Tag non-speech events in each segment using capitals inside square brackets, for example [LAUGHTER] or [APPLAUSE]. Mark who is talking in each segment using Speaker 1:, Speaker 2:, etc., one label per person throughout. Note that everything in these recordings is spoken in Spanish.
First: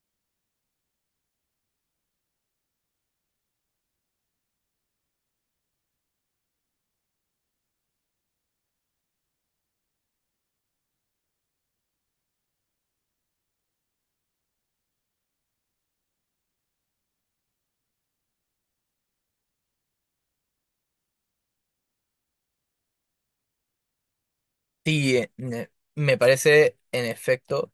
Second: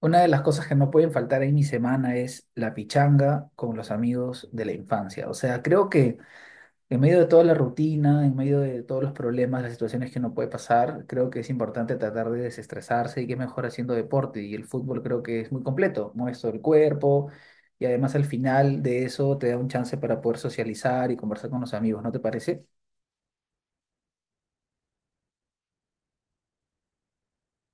Speaker 1: Una de las cosas que no pueden faltar en mi semana es la pichanga con los amigos de la infancia. O sea, creo que en medio de toda la rutina, en medio de todos los problemas, las situaciones que uno puede pasar, creo que es importante tratar de desestresarse y que mejor haciendo deporte. Y el fútbol creo que es muy completo, mueve todo el cuerpo y además al final de eso te da un chance para poder socializar y conversar con los amigos, ¿no te parece?
Speaker 2: Sí, me parece en efecto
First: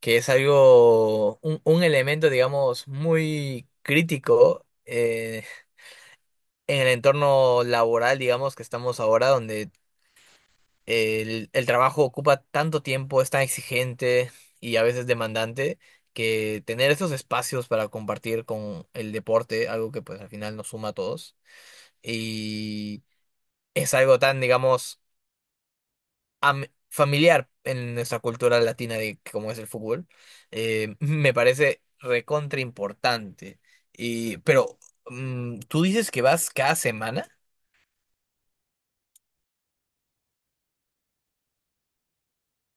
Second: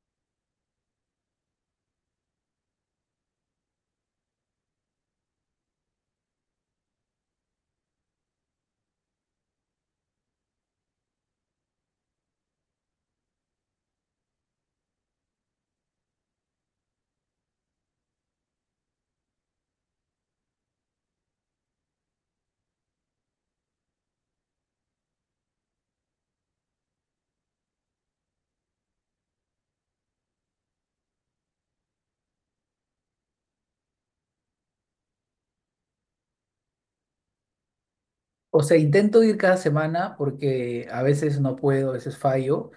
Speaker 2: que es algo, un elemento, digamos, muy crítico en el entorno laboral, digamos, que estamos ahora, donde el trabajo ocupa tanto tiempo, es tan exigente y a veces demandante, que tener esos espacios para compartir con el deporte, algo que pues al final nos suma a todos, y es algo tan, digamos, am- familiar en nuestra cultura latina de cómo es el fútbol, me parece recontra importante. Pero, ¿tú dices que vas cada semana?
Speaker 1: O sea, intento ir cada semana porque a veces no puedo, a veces fallo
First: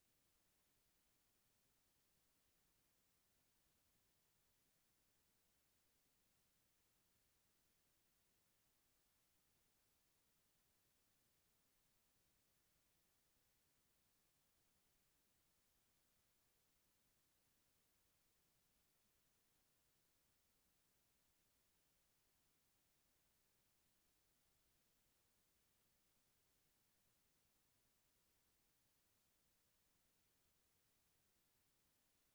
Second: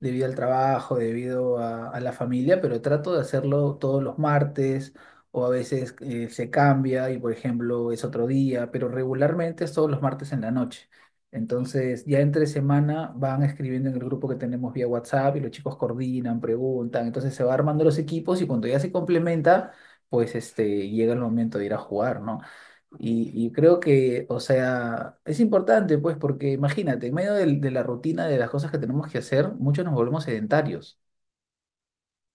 Speaker 1: debido al trabajo, debido a la familia, pero trato de hacerlo todos los martes o a veces se cambia y por ejemplo es otro día, pero regularmente es todos los martes en la noche. Entonces ya entre semana van escribiendo en el grupo que tenemos vía WhatsApp y los chicos coordinan, preguntan, entonces se va armando los equipos y cuando ya se complementa, pues este, llega el momento de ir a jugar, ¿no? Y creo que, o sea, es importante, pues, porque imagínate, en medio de la rutina de las cosas que tenemos que hacer, muchos nos volvemos sedentarios.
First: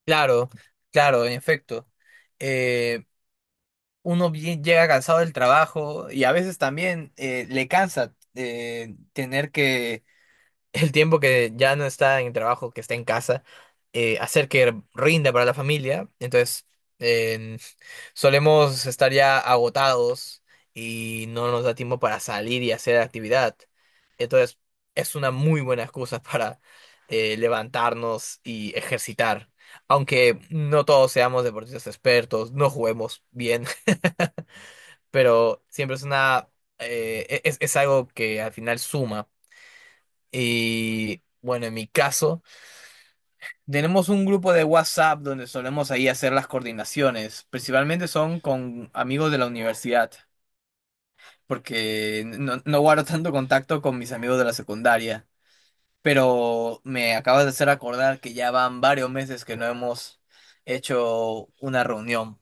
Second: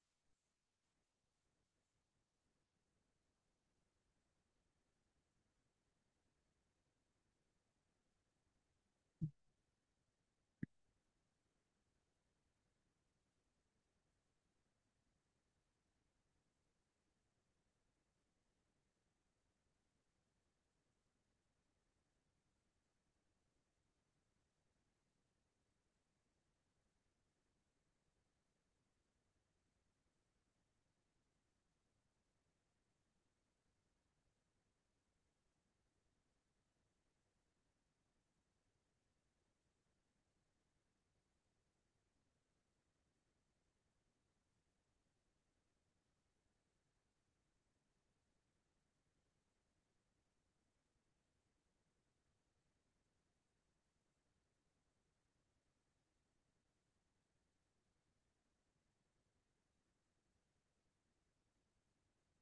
Speaker 2: Claro, claro, en efecto. Eh, Uno bien llega cansado del trabajo y a veces también le cansa tener que, el tiempo que ya no está en el trabajo, que está en casa, hacer que rinda para la familia. Entonces, solemos estar ya agotados y no nos da tiempo para salir y hacer actividad. Entonces, es una muy buena excusa [LAUGHS] para levantarnos y ejercitar. Aunque no todos seamos deportistas expertos, no juguemos bien, [LAUGHS] pero siempre es algo que al final suma. Y bueno, en mi caso, tenemos un grupo de WhatsApp donde solemos ahí hacer las coordinaciones. Principalmente son con amigos de la universidad, porque no guardo tanto contacto con mis amigos de la secundaria, pero me acabas de hacer acordar que ya van varios meses que no hemos hecho una reunión.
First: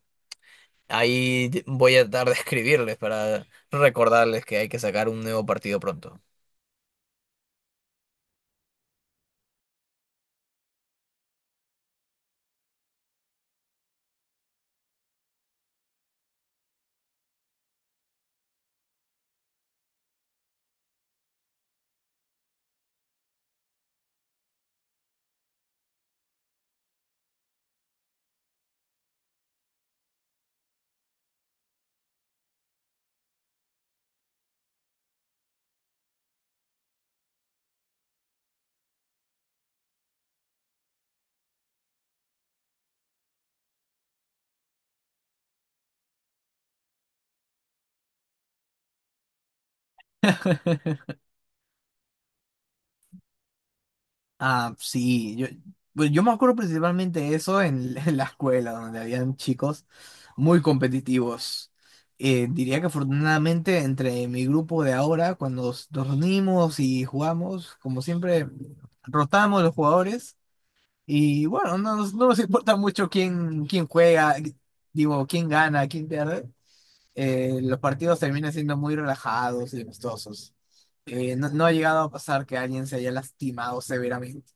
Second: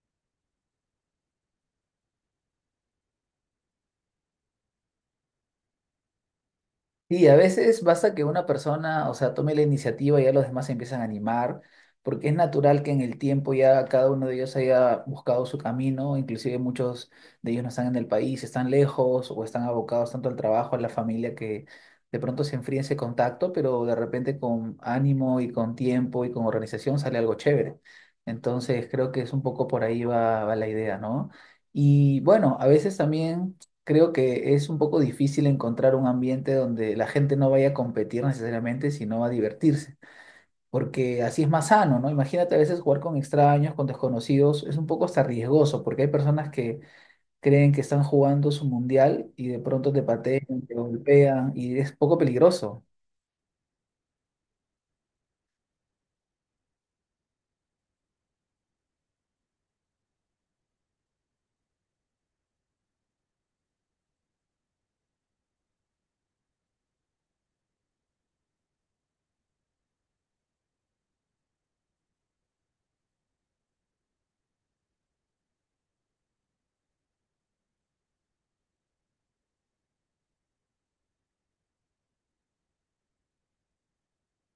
Speaker 2: Ahí voy a tratar de escribirles para recordarles que hay que sacar un nuevo partido pronto.
Speaker 1: Sí, a veces basta que una persona, o sea, tome la iniciativa y ya los demás se empiezan a animar, porque es natural que en el tiempo ya cada uno de ellos haya buscado su camino, inclusive muchos de ellos no están en el país, están lejos o están abocados tanto al trabajo, a la familia, que de pronto se enfría ese contacto, pero de repente con ánimo y con tiempo y con organización sale algo chévere. Entonces creo que es un poco por ahí va la idea, ¿no? Y bueno, a veces también creo que es un poco difícil encontrar un ambiente donde la gente no vaya a competir necesariamente, sino a divertirse, porque así es más sano, ¿no? Imagínate, a veces jugar con extraños, con desconocidos, es un poco hasta riesgoso, porque hay personas que creen que están jugando su mundial y de pronto te patean, te golpean y es poco peligroso.
Speaker 2: Ah, sí, yo, pues yo me acuerdo principalmente de eso en escuela, donde habían chicos muy competitivos. Diría que afortunadamente entre mi grupo de ahora, cuando nos reunimos y jugamos, como siempre, rotamos los jugadores y bueno, no nos importa mucho quién juega, digo, quién pierde. Los partidos terminan siendo muy relajados y amistosos. No ha llegado a pasar que alguien se haya lastimado severamente.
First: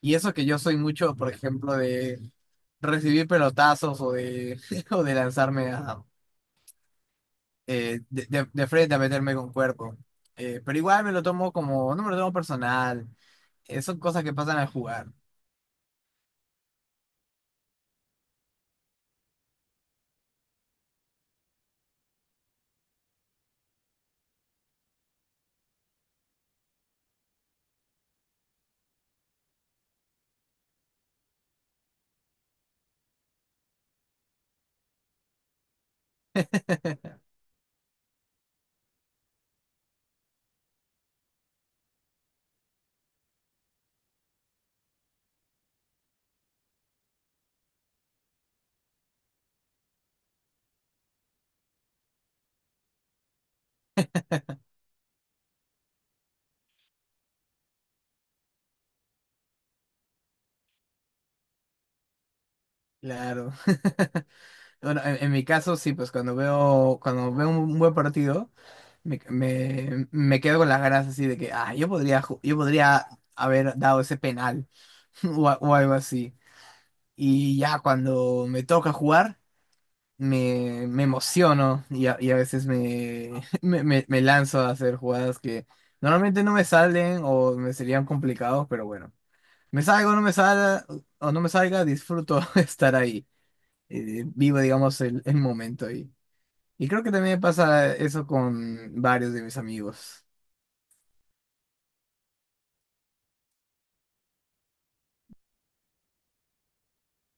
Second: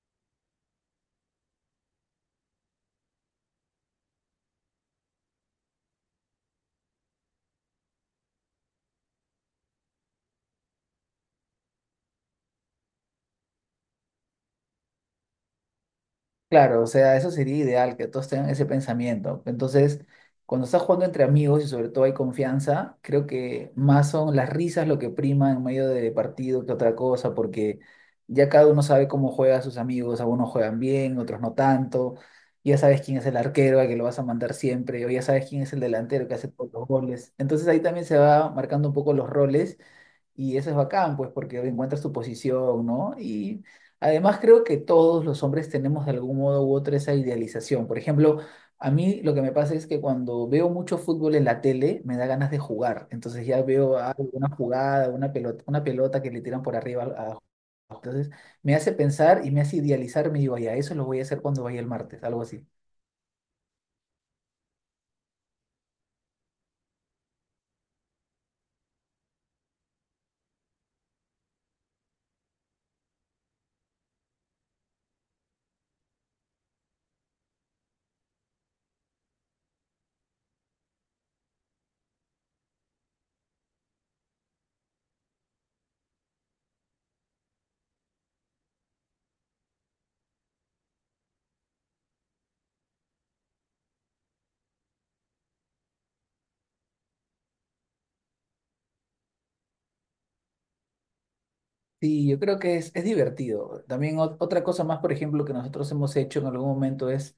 Speaker 2: Y eso que yo soy mucho, por ejemplo, de recibir pelotazos [LAUGHS] o de lanzarme a, de frente a meterme con cuerpo. Pero igual me lo tomo como, no me lo tomo personal. Son cosas que pasan al jugar.
Speaker 1: Claro, o sea, eso sería ideal, que todos tengan ese pensamiento. Entonces, cuando estás jugando entre amigos y sobre todo hay confianza, creo que más son las risas lo que prima en medio de partido que otra cosa, porque ya cada uno sabe cómo juega a sus amigos, algunos juegan bien, otros no tanto, ya sabes quién es el arquero al que lo vas a mandar siempre, o ya sabes quién es el delantero que hace todos los goles. Entonces ahí también se va marcando un poco los roles y eso es bacán, pues, porque encuentras tu posición, ¿no? Y además creo que todos los hombres tenemos de algún modo u otro esa idealización. Por ejemplo, a mí lo que me pasa es que cuando veo mucho fútbol en la tele, me da ganas de jugar. Entonces ya veo alguna jugada, una pelota que le tiran por arriba a... Entonces me hace pensar y me hace idealizar, me digo, ya, eso lo voy a hacer cuando vaya el martes, algo así.
Speaker 2: Claro. [LAUGHS] Bueno, en mi caso sí, pues cuando veo un buen partido, me quedo con las ganas así de que, ah, yo podría haber dado ese penal [LAUGHS] o algo así. Y ya cuando me toca jugar, me emociono y [LAUGHS] me lanzo a hacer jugadas que normalmente no me salen o me serían complicados, pero bueno, me salgo, no me salga o no me salga, disfruto [LAUGHS] estar ahí. Vivo, digamos, el momento ahí. Y creo que también me pasa eso con varios de mis amigos.
Speaker 1: Sí, yo creo que es divertido. También otra cosa más, por ejemplo, que nosotros hemos hecho en algún momento es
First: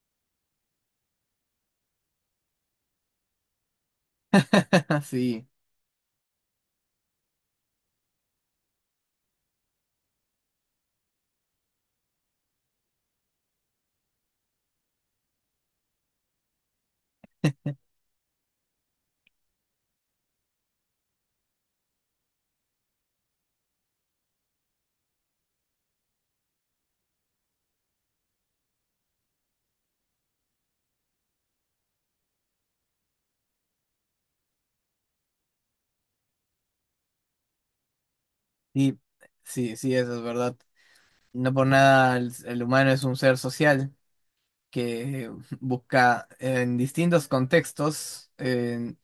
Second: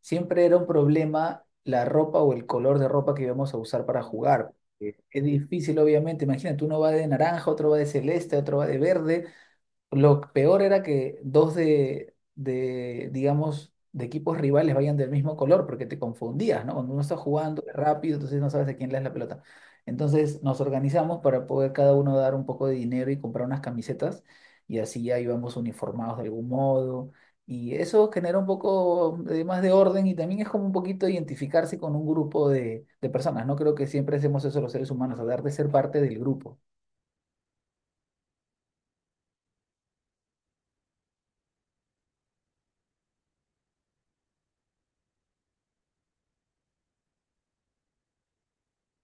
Speaker 1: siempre era un problema la ropa o el color de ropa que íbamos a usar para jugar.
Speaker 2: [LAUGHS]
Speaker 1: Es
Speaker 2: Así,
Speaker 1: difícil, obviamente. Imagínate, uno va de naranja, otro va de celeste, otro va de verde, lo peor era que dos de digamos, de equipos rivales vayan del mismo color, porque te confundías, ¿no? Cuando uno está jugando es rápido, entonces no sabes a quién le das la pelota. Entonces nos organizamos para poder cada uno dar un poco de dinero y comprar unas camisetas, y así ya íbamos uniformados de algún modo. Y eso genera un poco de más de orden y también es como un poquito identificarse con un grupo de personas, ¿no? Creo que siempre hacemos eso los seres humanos, hablar de ser parte del grupo.
Speaker 2: sí, sí, eso es verdad. No por nada el humano es un ser social que [LAUGHS] busca en distintos contextos en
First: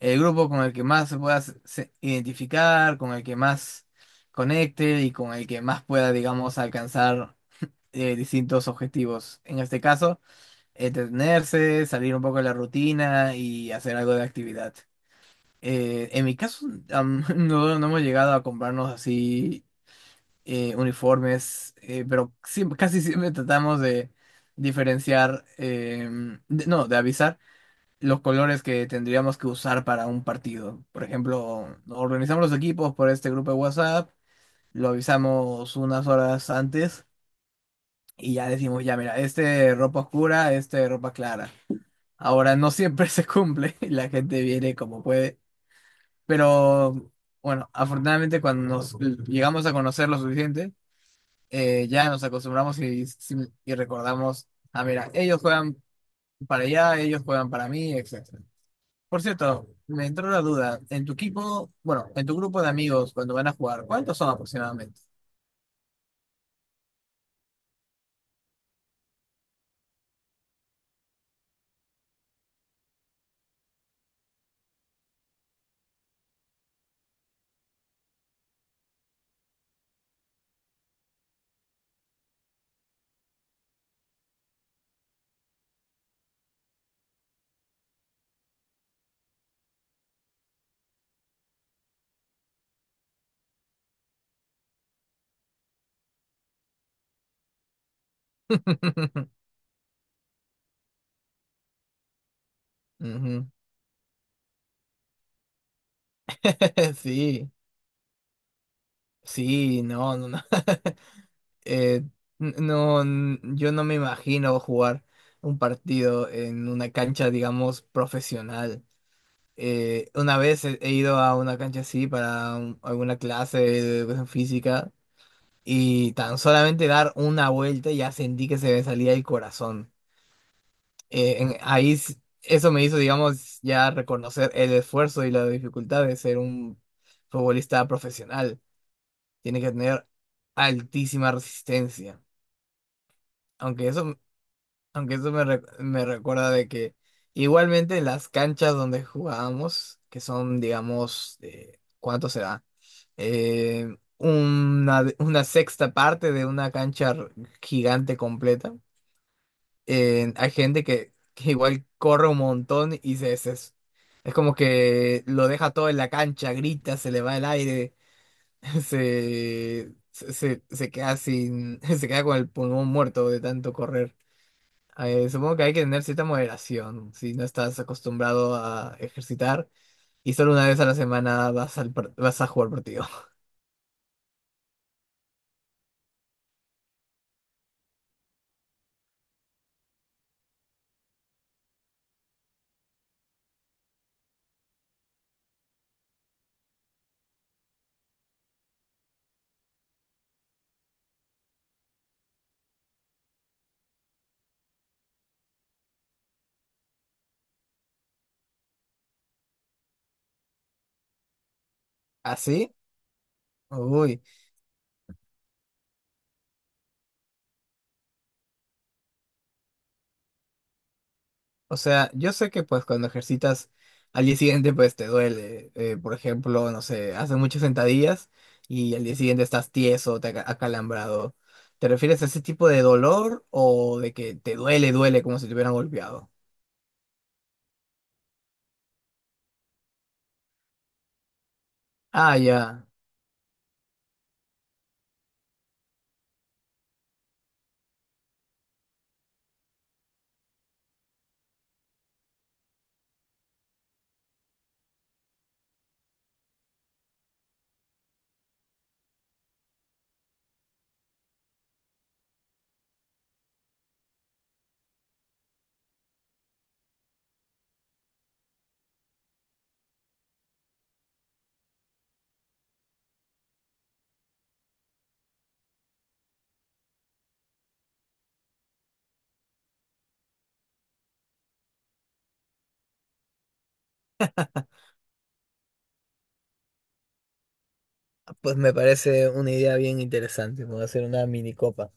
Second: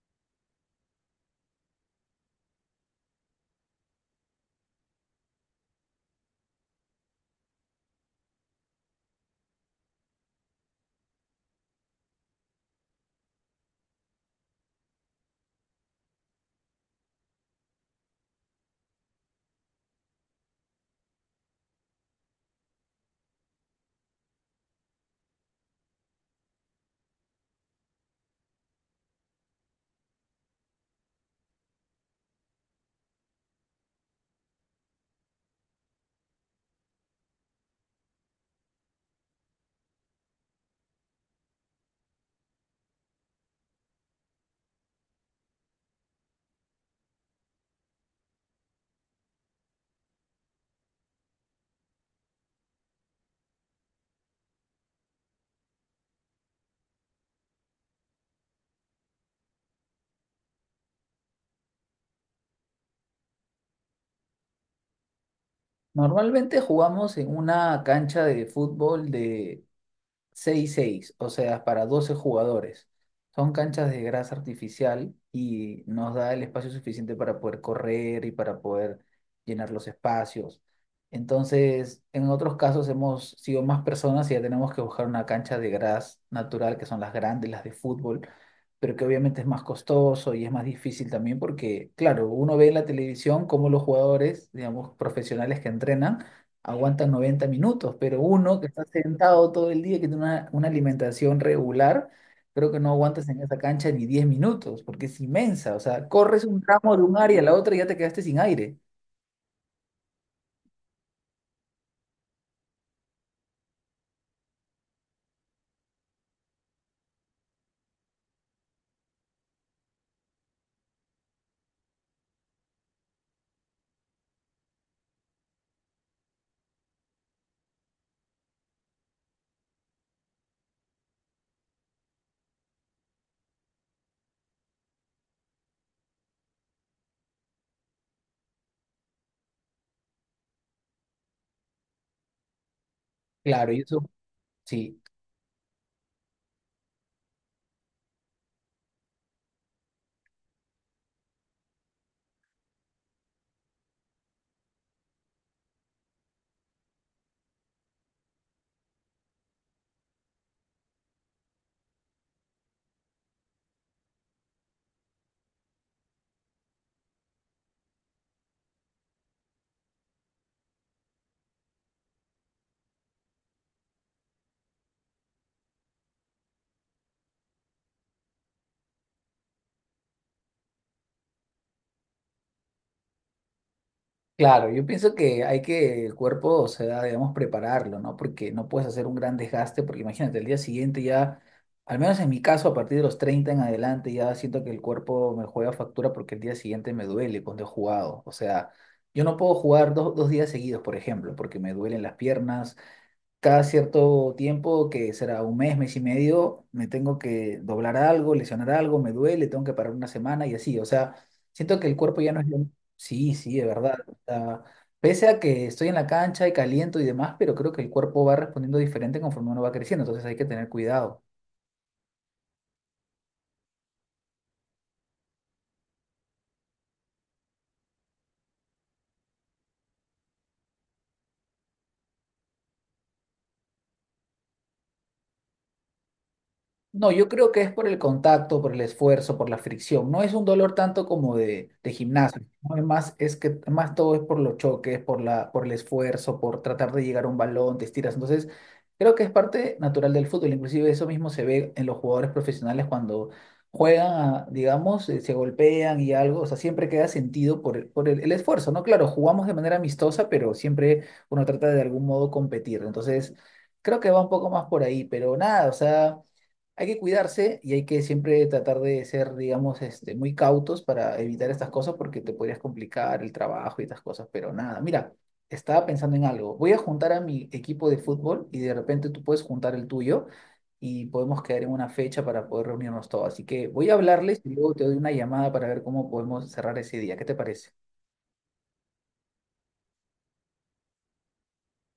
Speaker 2: el grupo con el que más se pueda identificar, con el que más conecte y con el que más pueda, digamos, alcanzar distintos objetivos. En este caso, entretenerse, salir un poco de la rutina y hacer algo de actividad. En mi caso, [LAUGHS] no hemos llegado a comprarnos así uniformes, pero siempre, casi siempre tratamos de diferenciar, no, de avisar los colores que tendríamos que usar para un partido. Por ejemplo, organizamos los equipos por este grupo de WhatsApp, lo avisamos unas horas antes y ya decimos, ya mira, este ropa oscura, este ropa clara. Ahora no siempre [LAUGHS] se cumple, la gente viene como puede. Pero bueno, afortunadamente cuando nos llegamos a conocer lo suficiente, ya nos acostumbramos y sí, y recordamos, ah, mira, ellos juegan para allá, ellos juegan para mí, etcétera. Por cierto, me entró la duda, en tu equipo, bueno, en tu grupo de amigos cuando van a jugar, ¿cuántos son aproximadamente?
Speaker 1: Normalmente jugamos en una cancha de fútbol de seis seis, o sea, para 12 jugadores. Son canchas de grasa artificial y nos da el espacio suficiente para poder correr y para poder llenar los espacios. Entonces, en otros casos hemos sido más personas y ya tenemos que buscar una cancha de gras natural, que son las grandes, las de fútbol, pero que obviamente es más costoso y es más difícil también porque, claro, uno ve en la televisión cómo los jugadores, digamos, profesionales que entrenan, aguantan 90 minutos, pero uno que está
Speaker 2: [LAUGHS]
Speaker 1: sentado todo el día, que tiene una alimentación regular, creo que no aguantas en
Speaker 2: Ujú.
Speaker 1: esa cancha ni 10 minutos, porque es inmensa, o sea, corres un tramo
Speaker 2: [LAUGHS]
Speaker 1: de un área a
Speaker 2: Sí,
Speaker 1: la otra y ya te quedaste sin aire.
Speaker 2: sí, no, no, no. [LAUGHS] Eh, no, yo no me imagino jugar un partido en una cancha, digamos, profesional. Una vez he ido a una cancha así para alguna clase de educación física y tan solamente dar una vuelta ya sentí que se me salía el corazón. Eh, en- ahí s- Eso me hizo, digamos, ya reconocer el esfuerzo y la dificultad de ser un futbolista profesional. Tiene que tener altísima resistencia.
Speaker 1: Claro, y
Speaker 2: Aunque
Speaker 1: eso,
Speaker 2: eso,
Speaker 1: sí,
Speaker 2: aunque eso me recuerda de que igualmente en las canchas donde jugábamos, que son, digamos, ¿cuánto será? Una sexta parte de una cancha gigante completa. Hay gente que igual corre un montón es como que lo deja todo en la cancha, grita, se le va el aire, [LAUGHS] se queda sin, [LAUGHS] se queda con el pulmón muerto de tanto correr. Supongo que hay que tener cierta moderación si no estás acostumbrado a ejercitar y solo una vez a la semana vas, vas a jugar partido.
Speaker 1: claro, yo pienso que hay que el cuerpo, o sea, debemos prepararlo, ¿no? Porque no puedes hacer un gran desgaste, porque imagínate, el día siguiente ya, al menos en mi caso, a partir de los 30 en adelante, ya siento que el cuerpo me juega factura porque el día siguiente me duele cuando he jugado. O sea, yo no puedo jugar dos días seguidos, por ejemplo, porque me duelen las piernas, cada cierto tiempo, que será un mes, mes y medio, me tengo que doblar algo, lesionar algo, me duele, tengo que parar una semana y así. O sea, siento que el
Speaker 2: [LAUGHS]
Speaker 1: cuerpo ya no es...
Speaker 2: ¿Así?
Speaker 1: Sí, sí, de verdad. O
Speaker 2: Uy.
Speaker 1: sea, pese a que estoy en la cancha y caliento y demás, pero creo que el cuerpo va respondiendo diferente conforme uno va creciendo, entonces hay que tener cuidado.
Speaker 2: O sea, yo sé que pues cuando ejercitas al día siguiente pues te duele. Por ejemplo, no sé, haces muchas sentadillas y al día siguiente estás tieso, te acalambrado. ¿Te refieres a ese tipo de dolor o de que te duele, duele como si te hubieran golpeado?
Speaker 1: No, yo creo que es por el contacto, por el esfuerzo, por la fricción. No es un dolor tanto como de
Speaker 2: Ah,
Speaker 1: gimnasio, ¿no? Es
Speaker 2: ya.
Speaker 1: más, es que más todo es por los choques, por la, por el esfuerzo, por tratar de llegar a un balón, te estiras. Entonces, creo que es parte natural del fútbol. Inclusive eso mismo se ve en los jugadores profesionales cuando juegan, digamos, se golpean y algo. O sea, siempre queda sentido por, por el esfuerzo, ¿no? Claro, jugamos de manera amistosa, pero siempre uno trata de algún modo competir. Entonces, creo que va un poco más por ahí, pero nada, o sea... Hay que cuidarse y hay que siempre tratar de ser, digamos, este, muy cautos para evitar estas cosas porque te podrías complicar el trabajo y estas cosas, pero nada, mira, estaba pensando en algo. Voy a juntar a mi equipo de fútbol y de repente tú puedes juntar el tuyo y podemos quedar en una fecha para poder reunirnos todos. Así que voy a hablarles y luego te doy una llamada para ver cómo podemos cerrar ese día. ¿Qué te parece?
Speaker 2: Pues me parece una idea bien interesante. Me voy a hacer una mini copa.